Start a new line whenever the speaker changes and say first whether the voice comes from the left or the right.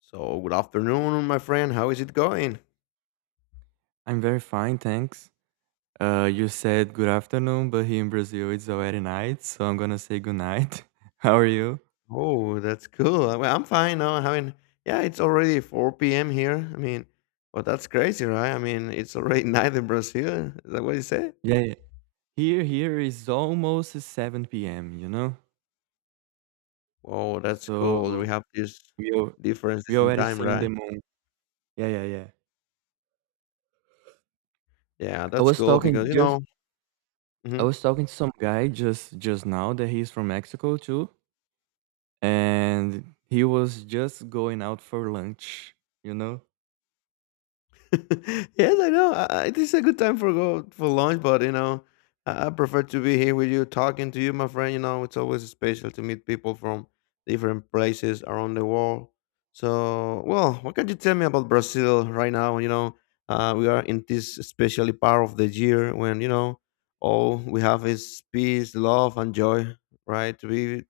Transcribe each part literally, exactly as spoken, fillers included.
left: So, good afternoon, my friend. How is it going?
right: I'm very fine, thanks. Uh, you said good afternoon, but here in Brazil it's already night, so I'm gonna say good night. How are you?
left: Oh, that's cool. Uh, Well, I'm fine now. I mean, yeah, it's already four p m here. I mean, but that's crazy, right? I mean, it's already night in Brazil. Is that what you say?
right: Yeah, yeah. Here, here is almost seven p m. You know,
left: Oh, that's cool. We
right: so
left: have this
right: we al- we
left: differences in
right: already
left: time,
right: seeing
left: right?
right: the moon. Yeah, yeah, yeah.
left: Yeah,
right: I
left: that's
right: was
left: cool
right: talking
left: because, you
right: just
left: know,
right: I
left: mhm.
right: was talking to some guy just just now that he's from Mexico too, and he was just going out for lunch. You know.
left: Yes, I know. I, I- this is a good time for go for lunch, but you know, I, I prefer to be here with you, talking to you, my friend. You know, it's always special to meet people from different places around the world. So, well, what can you tell me about Brazil right now? You know, uh, we are in this especially part of the year when you know all we have is peace, love, and joy. Right? To be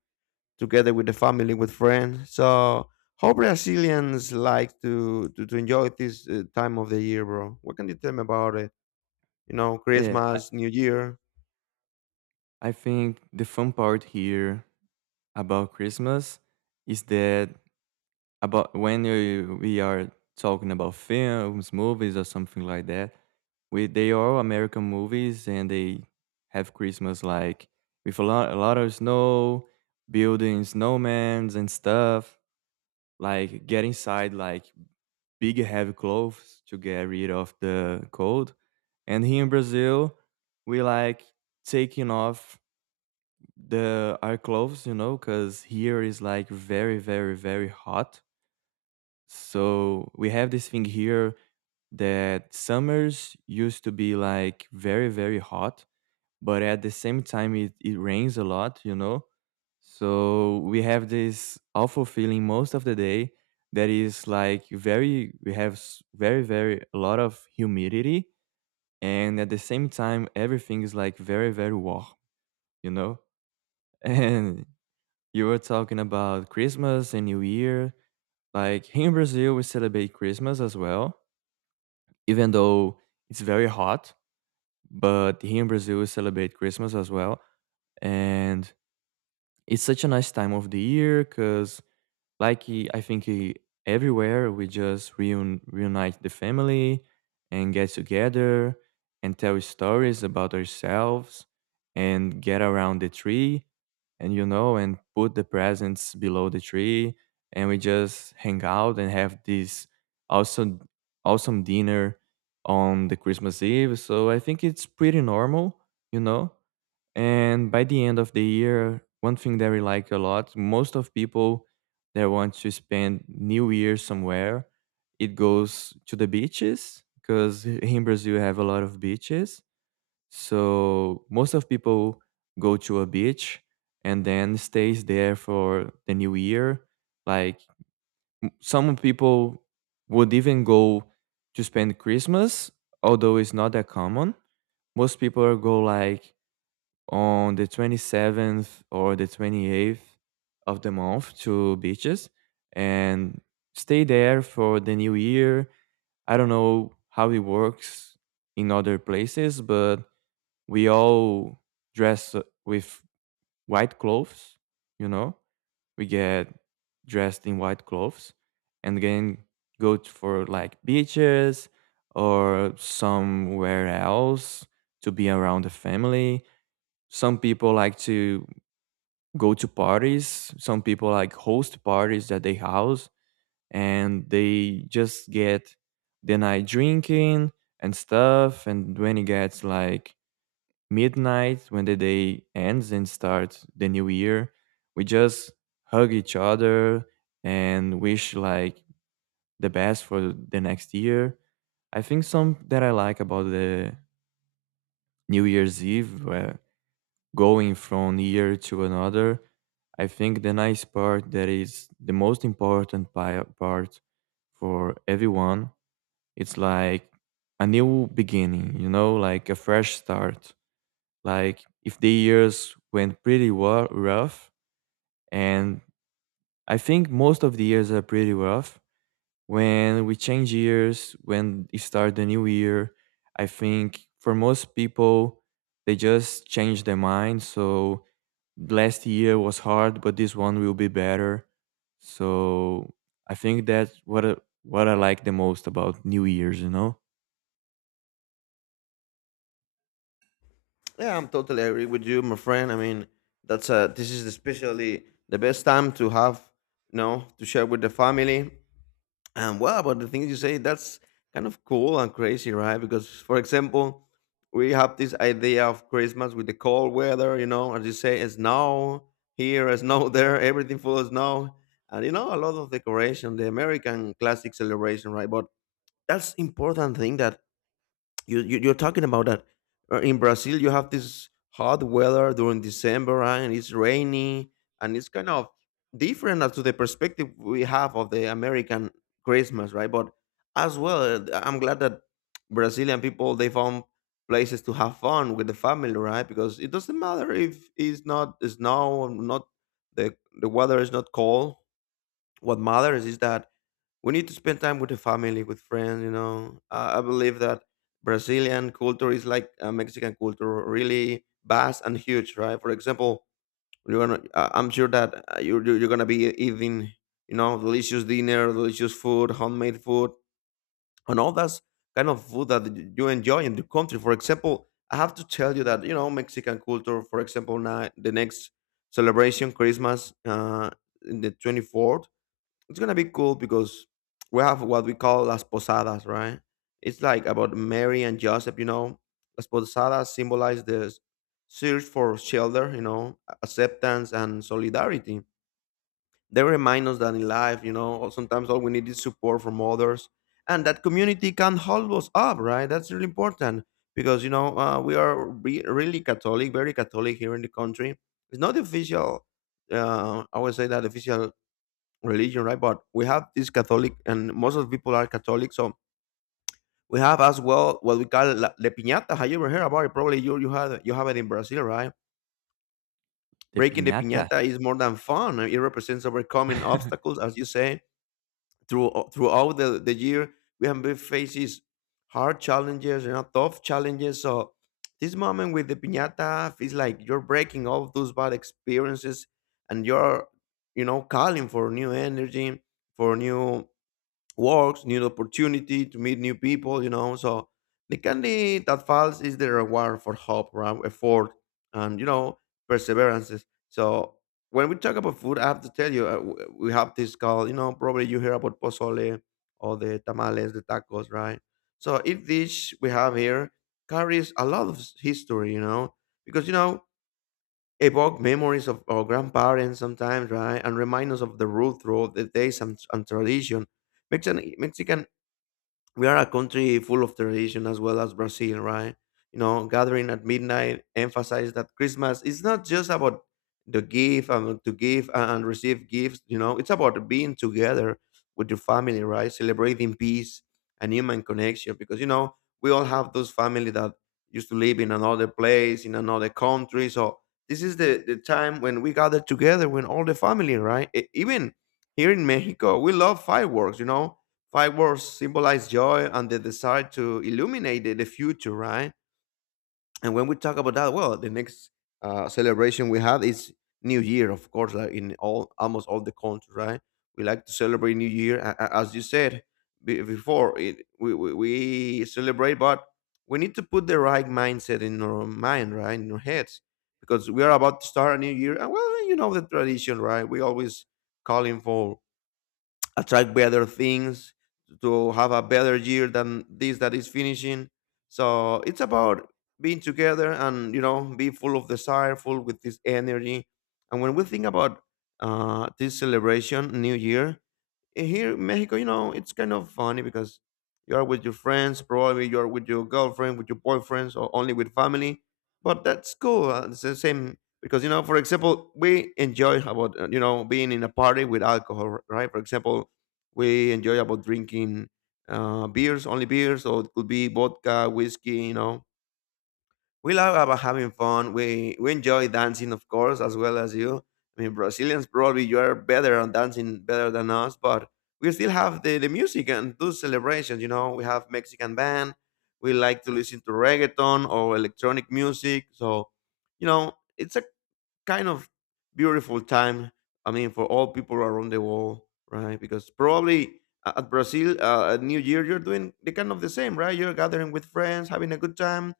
left: together with the family, with friends. So how Brazilians like to to, to enjoy this uh, time of the year, bro? What can you tell me about it? You know,
right: Yeah, I,
left: Christmas, New Year.
right: I think the fun part here about Christmas is that about when you, we are talking about films, movies, or something like that. We they are all American movies, and they have Christmas like with a lot a lot of snow, building snowmans and stuff. Like get inside like big heavy clothes to get rid of the cold. And here in Brazil, we like taking off the our clothes, you know, because here is like very, very, very hot. So we have this thing here that summers used to be like very, very hot, but at the same time it, it rains a lot, you know. So we have this awful feeling most of the day that is like very, we have s- very, very a lot of humidity. And at the same time, everything is like very, very warm, you know? and. You were talking about Christmas and New Year. Like here in Brazil, we celebrate Christmas as well, even though it's very hot. But here in Brazil, we celebrate Christmas as well. And it's such a nice time of the year because like he- I think he, everywhere we just reun- reunite the family and get together and tell stories about ourselves and get around the tree and you know and put the presents below the tree and we just hang out and have this awesome awesome dinner on the Christmas Eve. So I think it's pretty normal, you know. And by the end of the year, one thing that we like a lot, most of people that want to spend New Year somewhere, it goes to the beaches because in Brazil you have a lot of beaches. So most of people go to a beach and then stays there for the New Year. Like some people would even go to spend Christmas, although it's not that common. Most people go like on the twenty-seventh or the twenty-eighth of the month to beaches and stay there for the new year. I don't know how it works in other places, but we all dress uh, with white clothes, you know? We get dressed in white clothes and then go t- for like beaches or somewhere else to be around the family. Some people like to go to parties. Some people like host parties at their house and they just get the night drinking and stuff. And when it gets like midnight, when the day ends and starts the new year, we just hug each other and wish like the best for the next year. I think some that I like about the New Year's Eve where going from year to another. I think the nice part that is the most important pi- part for everyone. It's like a new beginning, you know, like a fresh start. Like if the years went pretty wa- rough, and I think most of the years are pretty rough. When we change years, when we start the new year, I think for most people, they just change their mind. So last year was hard, but this one will be better. So I think that's what I, what I like the most about New Year's, you know?
left: Yeah, I'm totally agree with you, my friend. I mean, that's uh this is especially the best time to have, you know, to share with the family. And well, about the things you say, that's kind of cool and crazy, right? Because, for example, we have this idea of Christmas with the cold weather, you know, as you say, it's snow here, it's snow there, everything full of snow. And, you know, a lot of decoration, the American classic celebration, right? But that's important thing that you, you you're talking about that. Uh, In Brazil, you have this hot weather during December, right? And it's rainy, and it's kind of different as to the perspective we have of the American Christmas, right? But as well, uh, I'm glad that Brazilian people they found places to have fun with the family, right? Because it doesn't matter if it's not snow, or not the the weather is not cold. What matters is that we need to spend time with the family with friends, you know. uh, I believe that Brazilian culture is like, uh, Mexican culture, really vast and huge, right? For example, you're gonna, uh, I'm sure that, uh, you're, you're you're gonna be eating, you know, delicious dinner, delicious food, homemade food, and all that kind of food that y- you enjoy in the country. For example, I have to tell you that, you know, Mexican culture, for example, now the next celebration, Christmas, uh in the twenty-fourth, it's gonna be cool because we have what we call las posadas, right? It's like about Mary and Joseph, you know. Las posadas symbolize the search for shelter, you know, acceptance and solidarity. They remind us that in life, you know, all- sometimes all we need is support from others, and that community can hold us up, right? That's really important because, you know, uh, we are re- really Catholic, very Catholic here in the country. It's not the official. Uh, I would say that official religion, right? But we have this Catholic, and most of the people are Catholic, so we have as well what we call la, the piñata. Have you ever heard about it? Probably you you have you have it in Brazil, right?
right: The
left: Breaking the
right: piñata.
left: piñata is more than fun. It represents overcoming obstacles, as you say, through, uh, throughout the, the year. We have been faces hard challenges, you know, tough challenges. So this moment with the piñata feels like you're breaking all of those bad experiences, and you're, you know, calling for new energy, for new works, new opportunity to meet new people, you know. So the candy that falls is the reward for hope, right? Effort, and, you know, perseverances. So when we talk about food, I have to tell you, uh, w- we have this called, you know, probably you hear about pozole or the tamales, the tacos, right? So each dish we have here carries a lot of s- history, you know, because you know evoke memories of our grandparents sometimes, right? And remind us of the root throughout the days and, and tradition. Mexican, Mexican we are a country full of tradition as well as Brazil, right? You know, gathering at midnight emphasize that Christmas is not just about the gift and to give and receive gifts, you know, it's about being together with your family, right? Celebrating peace and human connection because, you know, we all have those family that used to live in another place, in another country. So this is the, the time when we gather together when all the family, right? E- Even here in Mexico, we love fireworks, you know. Fireworks symbolize joy and the desire to illuminate the, the future, right? And when we talk about that, well, the next uh, celebration we have is New Year, of course, like in all almost all the countries, right? We like to celebrate New Year, a- a- as you said be- before. It, we, we we celebrate, but we need to put the right mindset in our mind, right, in our heads, because we are about to start a new year. And well, you know the tradition, right? We always calling for attract better things to have a better year than this that is finishing. So it's about being together, and you know, be full of desire, full with this energy. And when we think about, uh, this celebration, new year, Eh, here in Mexico, you know, it's kind of funny because you are with your friends, probably you are with your girlfriend, with your boyfriends, or only with family. But that's cool. uh, It's the same because, you know, for example, we enjoy about, uh, you know, being in a party with alcohol, right? For example, we enjoy about drinking, uh, beers, only beers, or it could be vodka, whiskey, you know, we love about having fun. We we enjoy dancing, of course, as well as you. I mean, Brazilians probably you are better on dancing better than us, but we still have the, the music and those celebrations. You know, we have Mexican band. We like to listen to reggaeton or electronic music. So, you know, it's a kind of beautiful time. I mean, for all people around the world, right? Because probably a- at Brazil, uh, at New Year, you're doing the kind of the same, right? You're gathering with friends, having a good time,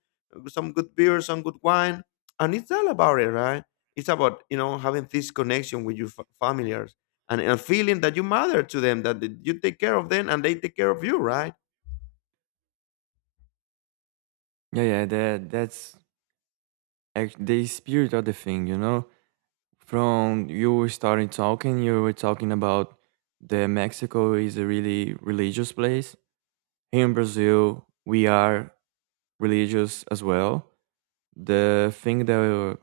left: some good beer, some good wine, and it's all about it, right? It's about, you know, having this connection with your fa- familiars, and a feeling that you matter to them, that th- you take care of them and they take care of you, right?
right: Yeah, yeah, that that's ac- the spirit of the thing, you know. From you were starting talking, You were talking about the Mexico is a really religious place. Here in Brazil, we are religious as well. The thing that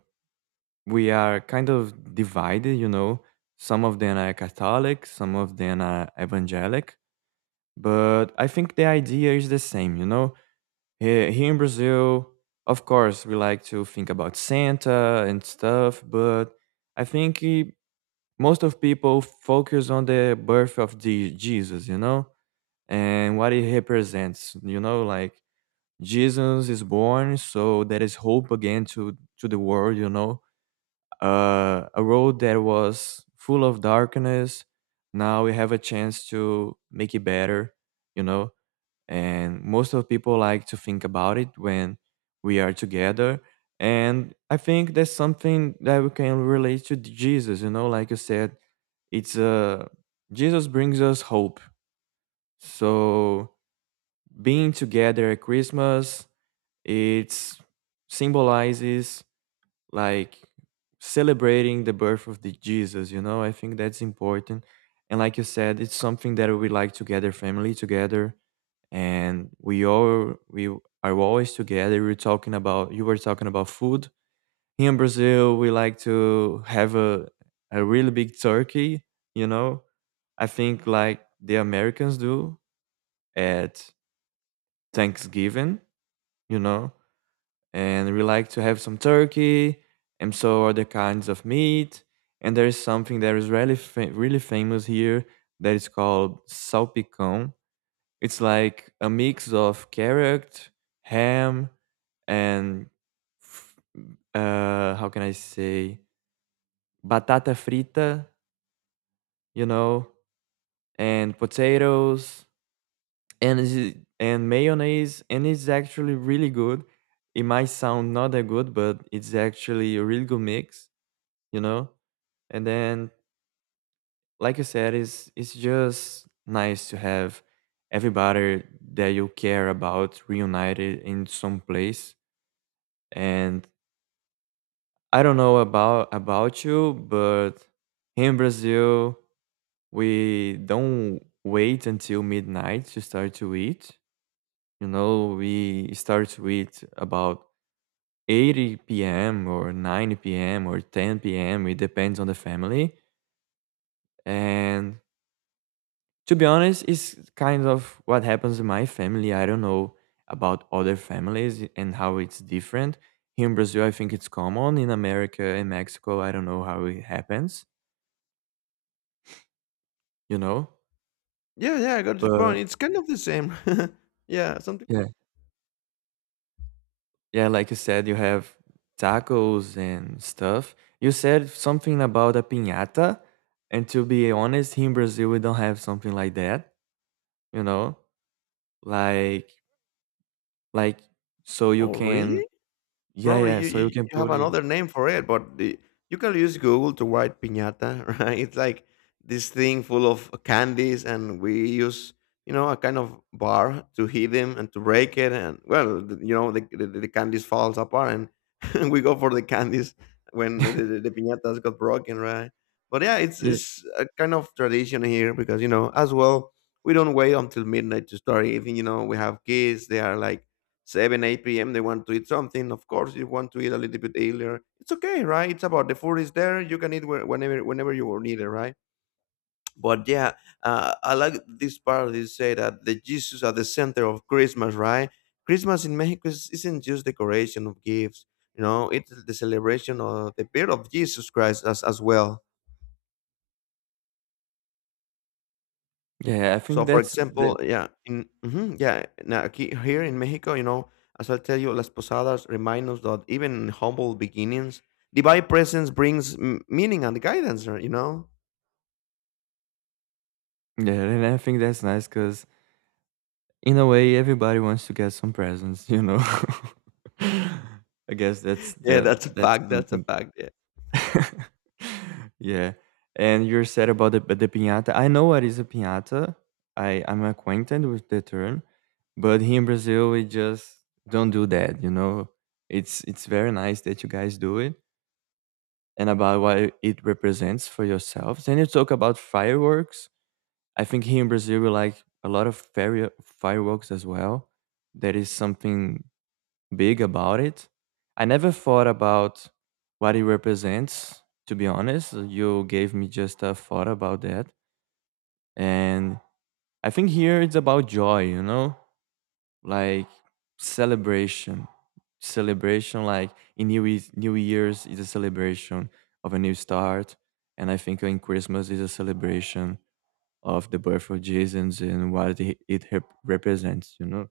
right: we are kind of divided, you know. Some of them are Catholic, some of them are evangelic, but I think the idea is the same, you know. Here, here in Brazil, of course, we like to think about Santa and stuff, but I think eh, most of people focus on the birth of the Jesus, you know, and what it represents, you know, like Jesus is born, so there is hope again to to the world, you know uh, a road that was full of darkness. Now we have a chance to make it better, you know. And most of people like to think about it when we are together. And I think that's something that we can relate to Jesus, you know. Like you said, it's uh, Jesus brings us hope. So being together at Christmas, it symbolizes like celebrating the birth of the Jesus, you know? I think that's important. And like you said, it's something that we like to gather family together, and we all we are always together. We're talking about You were talking about food. Here in Brazil, we like to have a a really big turkey, you know? I think like the Americans do at Thanksgiving, you know? And we like to have some turkey and so other kinds of meat. And there is something that is really fa- really famous here that is called salpicón. It's like a mix of carrot, ham, and f- uh, how can I say batata frita, you know, and potatoes and is and mayonnaise, and it's actually really good. It might sound not that good, but it's actually a really good mix. you know and then, like you said, it's it's just nice to have everybody that you care about reunited in some place. And I don't know about about you, but in Brazil we don't wait until midnight to start to eat. You know, we start with about eight p m or nine p m or ten p m. It depends on the family. And to be honest, it's kind of what happens in my family. I don't know about other families and how it's different. Here in Brazil, I think it's common. In America and Mexico, I don't know how it happens, you know?
left: Yeah, yeah, I got your point.
right: But
left: It's kind of the same. Yeah, something.
right: yeah. Yeah, like you said, you have tacos and stuff. You said something about a piñata, and to be honest, here in Brazil we don't have something like that, you know? Like like so you
left: Oh,
right: can
left: really?
right: yeah,
left: Probably
right: yeah,
left: you,
right: so
left: you
right: you can
left: you have
right: put it.
left: another name for it, but the, you can use Google to write piñata, right? It's like this thing full of candies, and we use, you know, a kind of bar to hit them and to break it, and well, the, you know the, the the candies falls apart, and we go for the candies when the, the, the piñatas got broken, right? But yeah, it's
right: Yeah,
left: it's a kind of tradition here because you know as well we don't wait until midnight to start eating. You know we have kids; they are like seven, eight p m. They want to eat something. Of course, you want to eat a little bit earlier. It's okay, right? It's about the food is there. You can eat whe- whenever whenever you need it, right? But yeah, uh, I like this part. You say that the Jesus at the center of Christmas, right? Christmas in Mexico is, isn't just decoration of gifts. You know, it's the celebration of the birth of Jesus Christ as as well.
right: yeah. I
left: So,
right: think
left: for
right: that's the
left: example, yeah, in mhm, yeah, now aquí, here in Mexico, you know, as I tell you, las posadas remind us that even in humble beginnings, divine presence brings m- meaning and guidance, right? You know,
right: Yeah, and I think that's nice because in a way everybody wants to get some presents, you know. I guess that's
left: yeah,
right: that
left: that's a
right: that's
left: fact. That's a
right: something.
left: fact. Yeah,
right: Yeah. And you're sad about the, the pinata. I know what is a pinata. I, I'm acquainted with the term, but here in Brazil we just don't do that, you know. It's it's very nice that you guys do it and about what it represents for yourselves. And you talk about fireworks. I think here in Brazil we like a lot of fire, fireworks as well. That is something big about it. I never thought about what it represents, to be honest. You gave me just a thought about that. And I think here it's about joy, you know? Like celebration. Celebration, like in New, Year's- New Year's is a celebration of a new start. And I think in Christmas is a celebration of the birth of Jesus and what it it rep- represents, you know?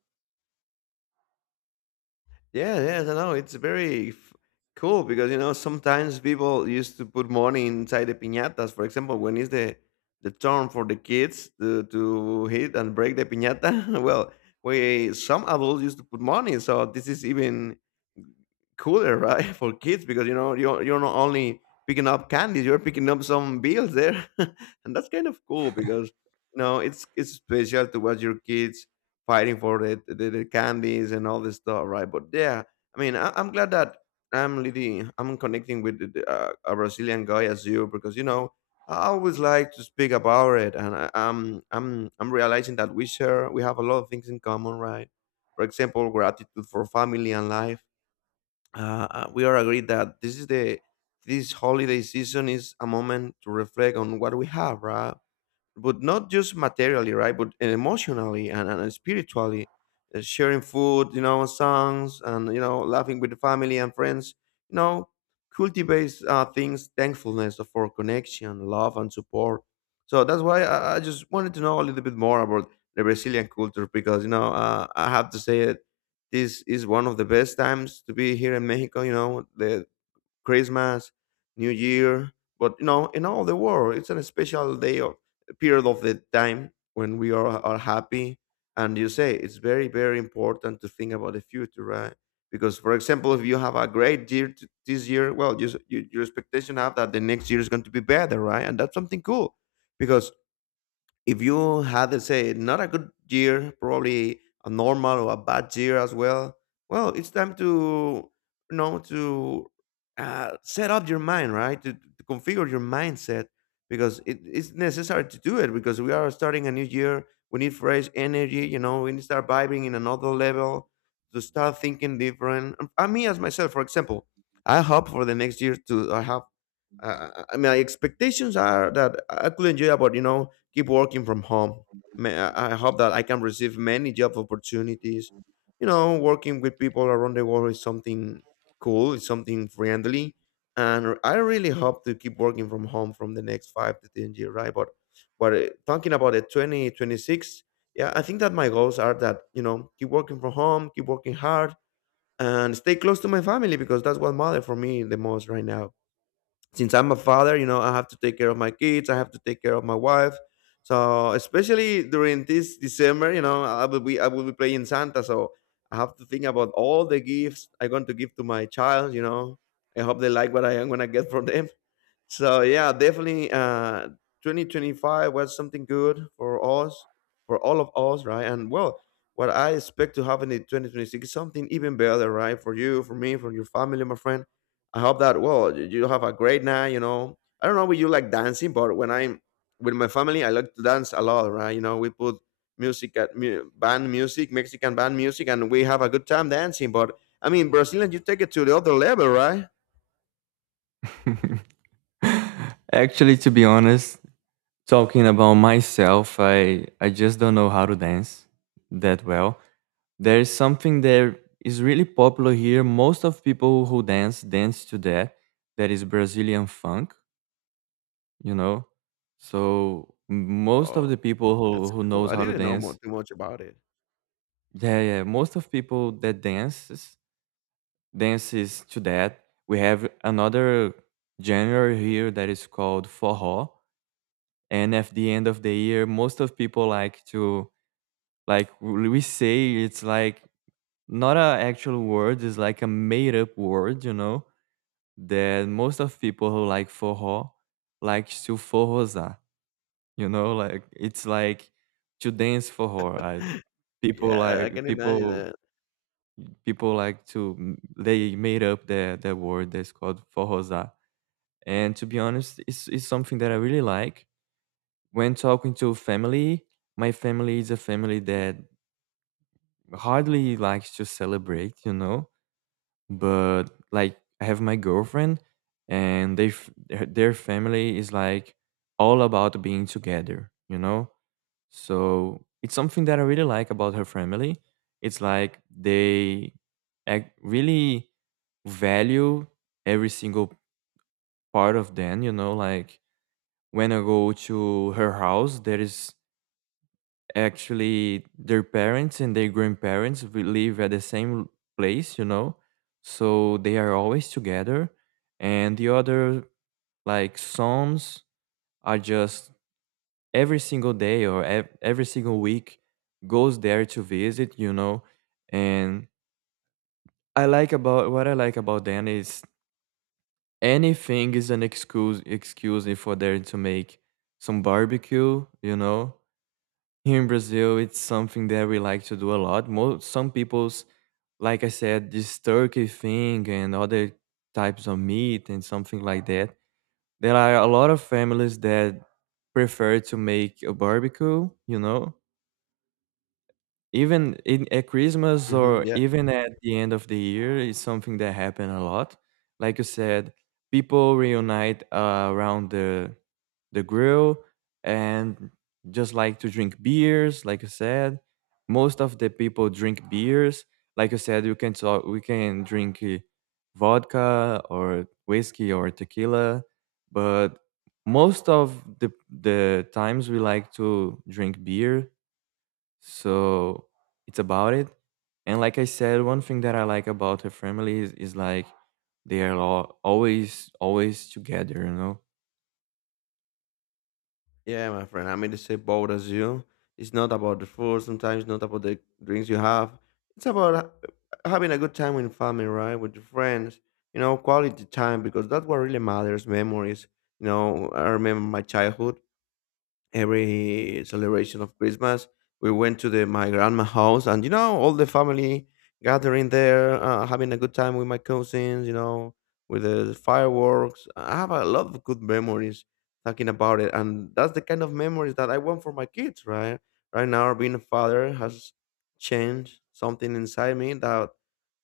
left: yeah, yes, I know. It's very f- cool because you know sometimes people used to put money inside the piñatas. For example, when is the the turn for the kids to to hit and break the piñata? Well, we some adults used to put money, so this is even cooler, right, for kids because you know you're you're not only picking up candies, you're picking up some bills there, and that's kind of cool because you know it's it's special to watch your kids fighting for the the, the candies and all this stuff, right? But yeah, I mean, I, I'm glad that I'm really I'm connecting with the, the, uh, a Brazilian guy as you because you know. I always like to speak about it, and I, I'm I'm I'm realizing that we share we have a lot of things in common, right? For example, gratitude for family and life. Uh, uh, we are agreed that this is the this holiday season is a moment to reflect on what we have, right? But not just materially, right? But emotionally and, and spiritually, uh, sharing food, you know, songs, and you know, laughing with the family and friends. You know, cultivates uh, things thankfulness for connection, love, and support. So that's why I, I just wanted to know a little bit more about the Brazilian culture because you know uh, I have to say it. This is one of the best times to be here in Mexico. You know, the Christmas, New Year, but you know, in all the world, it's a special day of period of the time when we are, are happy. And you say it's very, very important to think about the future, right? Because, for example, if you have a great year t- this year, well, you, s- you, your expectation have that the next year is going to be better, right? And that's something cool because if you had, let's say, not a good year, probably a normal or a bad year as well, well, it's time to, you know to uh, set up your mind, right, to, to configure your mindset because it, it's necessary to do it because we are starting a new year. We need fresh energy, you know. We need to start vibing in another level, to start thinking different. And I me as myself, for example, I hope for the next year to uh, have uh, uh, my expectations are that I could enjoy about you know keep working from home. May- I I hope that I can receive many job opportunities. You know, working with people around the world is something cool. It's something friendly, and I really hope to keep working from home from the next five to ten years, right? But but uh, talking about the twenty twenty six, yeah, I think that my goals are that you know keep working from home, keep working hard, and stay close to my family because that's what matters for me the most right now, since I'm a father. You know, I have to take care of my kids. I have to take care of my wife. So especially during this December, you know, I will be I will be playing Santa. So I have to think about all the gifts I'm going to give to my child. You know, I hope they like what I am gonna get from them. So yeah, definitely uh twenty twenty-five was something good for us, for all of us, right? And well, what I expect to happen in twenty twenty-six is something even better, right? For you, for me, for your family, my friend. I hope that, well, you you have a great night, you know. I don't know if you like dancing, but when I'm with my family, I like to dance a lot, right? You know, we put music at mu- band music, Mexican band music, and we have a good time dancing. But I mean, Brazilian, you take it to the other level, right?
right: Actually, to be honest, talking about myself, I I just don't know how to dance that well. There is something that is really popular here. Most of people who dance dance to that. That is Brazilian funk, you know. So most of
left: Wow.
right: the people who
left: That's
right: who
left: cool.
right: knows
left: I
right: how to
left: didn't know more
right: dance,
left: too much about it.
right: yeah, yeah. Most of people that dances dances to that. We have another genre here that is called forró, and at the end of the year, most of people like to. Like w- we say, it's like not a actual word. It's like a made up word, you know. That most of people who like forró like to forrosar, you know. Like it's like to dance forró. I, people
left: Yeah, I I
right: like
left: can imagine
right: people
left: that.
right: people like to m- they made up the the word that's called forrosar. And to be honest, it's it's something that I really like. When talking to family, my family is a family that hardly likes to celebrate, you know. But like I have my girlfriend, and they f- their their family is like all about being together, you know. So it's something that I really like about her family. It's like they ac- really value every single part of them, you know. Like when I go to her house, there is actually their parents and their grandparents will live at the same place you know so they are always together, and the other like sons are just every single day or ev- every single week goes there to visit you know and I like about what I like about them is anything is an excuse excuse for them to make some barbecue you know Here in Brazil, it's something that we like to do a lot. Most some people's, like I said, this turkey thing and other types of meat and something like that. There are a lot of families that prefer to make a barbecue, you know, even in at Christmas
left: Mhm,
right: or
left: yeah.
right: even at the end of the year is something that happen a lot. Like you said, people reunite uh, around the the grill and just like to drink beers. Like you said, most of the people drink beers. Like you said, you can talk, we can drink uh, vodka or whiskey or tequila, but most of the the times we like to drink beer, so it's about it. And like I said, one thing that I like about her family is, is like they are all, always always together, you know.
left: Yeah, my friend, I'm in the same boat as you. It's not about the food sometimes, not about the drinks you have. It's about ha- uh, having a good time with family, right? With your friends, you know, quality time because that's what really matters, memories. You know, I remember my childhood. Every celebration of Christmas, we went to the my grandma house, and you know, all the family gathering there, uh, having a good time with my cousins. You know, with the fireworks. I have a lot of good memories talking about it, and that's the kind of memories that I want for my kids. Right, right now, being a father has changed something inside me that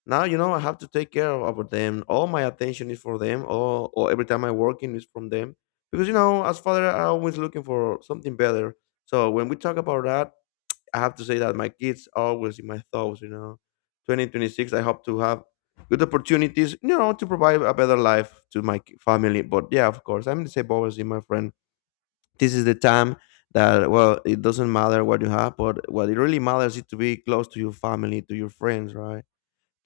left: now you know I have to take care of, of them. All my attention is for them. All, all every time I working is from them because you know as father I'm always looking for something better. So when we talk about that, I have to say that my kids are always in my thoughts, you know. twenty twenty-six I hope to have good opportunities, you know, to provide a better life to my ki- family. But yeah, of course, I'm disabled obviously, my friend. This is the time that, well, it doesn't matter what you have, but what it really matters is to be close to your family, to your friends, right,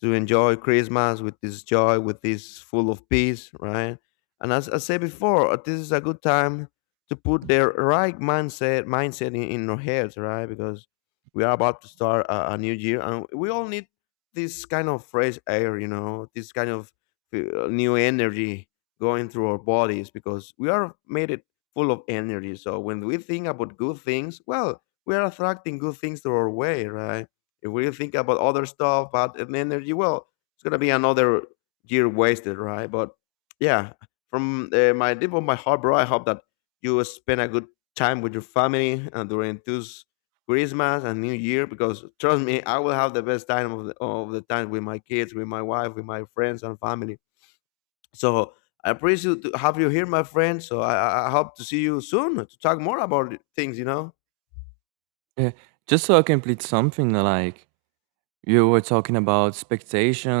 left: to enjoy Christmas with this joy, with this full of peace, right? And as I said before, uh, this is a good time to put their right mindset mindset in, in our heads, right? Because we are about to start a, a new year, and we all need this kind of fresh air, you know, this kind of uh, new energy going through our bodies because we are made it full of energy. So when we think about good things, well, we are attracting good things to our way, right? If we think about other stuff, but and energy, well, it's gonna be another year wasted, right? But yeah, from uh, my deep of my heart, bro, I hope that you spend a good time with your family uh, during this Christmas and New Year, because trust me, I will have the best time of the, of the time with my kids, with my wife, with my friends and family. So I appreciate to have you here, my friend. So, I, I I hope to see you soon to talk more about things. You know.
right: Yeah. Just so I complete something, like you were talking about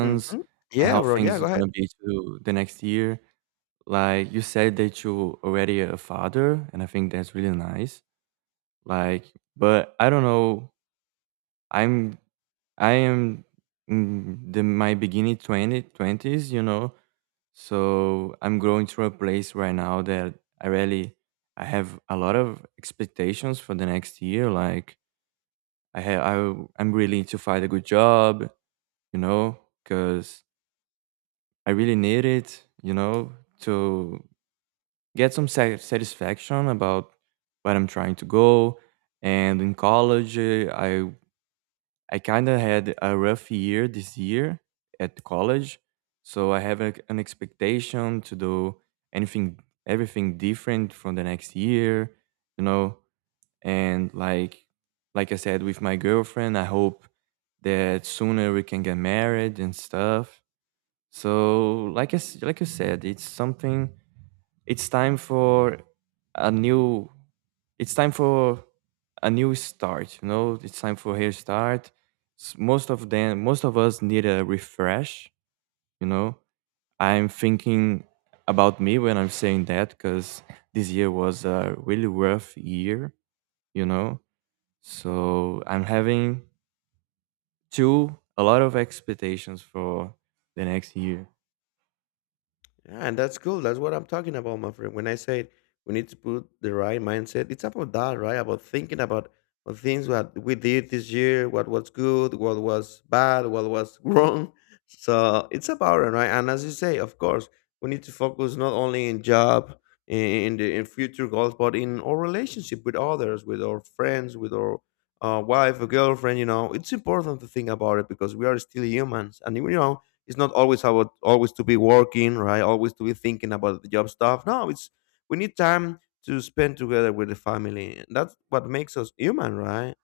left: Hmm.
right: and
left: Yeah,
right: how
left: bro. Yeah,
right: things are
left: go ahead.
right: gonna be to the next year. Like you said that you already a father, and I think that's really nice. Like, but I don't know. I'm I am in the my beginning twenty twenties. you know So I'm going through a place right now that I really I have a lot of expectations for the next year. Like I have I w- I'm really to find a good job, you know, because I really need it, you know, to get some sa- satisfaction about where I'm trying to go. And in college, uh, I I kind of had a rough year this year at college, so I have a, an expectation to do anything, everything different from the next year, you know. And like, like I said, with my girlfriend, I hope that sooner we can get married and stuff. So, like I s- like you said, it's something it's time for a new. It's time for a new start. You know, it's time for hair start. S- Most of them, most of us need a refresh. You know, I'm thinking about me when I'm saying that because this year was a really rough year. You know, so I'm having two a lot of expectations for the next year.
left: Yeah, and that's cool. That's what I'm talking about, my friend. When I said we need to put the right mindset, it's about that, right? About thinking about the things that we did this year, what was good, what was bad, what was wrong. So it's about it, right? And as you say, of course, we need to focus not only in job, in in the in future goals, but in our relationship with others, with our friends, with our uh, wife or girlfriend. You know, it's important to think about it because we are still humans, and you know it's not always about always to be working, right? Always to be thinking about the job stuff. No, it's, we need time to spend together with the family. That's what makes us human, right?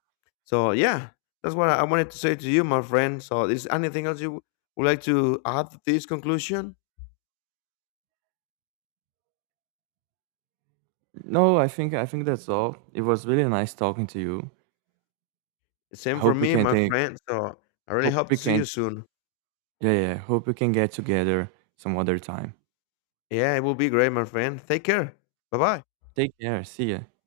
left: So yeah, that's what I I wanted to say to you, my friend. So is anything else you would like to add to this conclusion?
right: No, I think I think that's all. It was really nice talking to you. I
left: Same for
right: hope you
left: me,
right: can
left: my
right: take.
left: friend. So I really
right: Hope
left: hope
right: we
left: to see you
right: can
left: soon.
right: Yeah, yeah. Yeah. Hope we can get together some other time.
left: Yeah, it will be great, my friend. Take care. Bye bye.
right: Take care. See ya.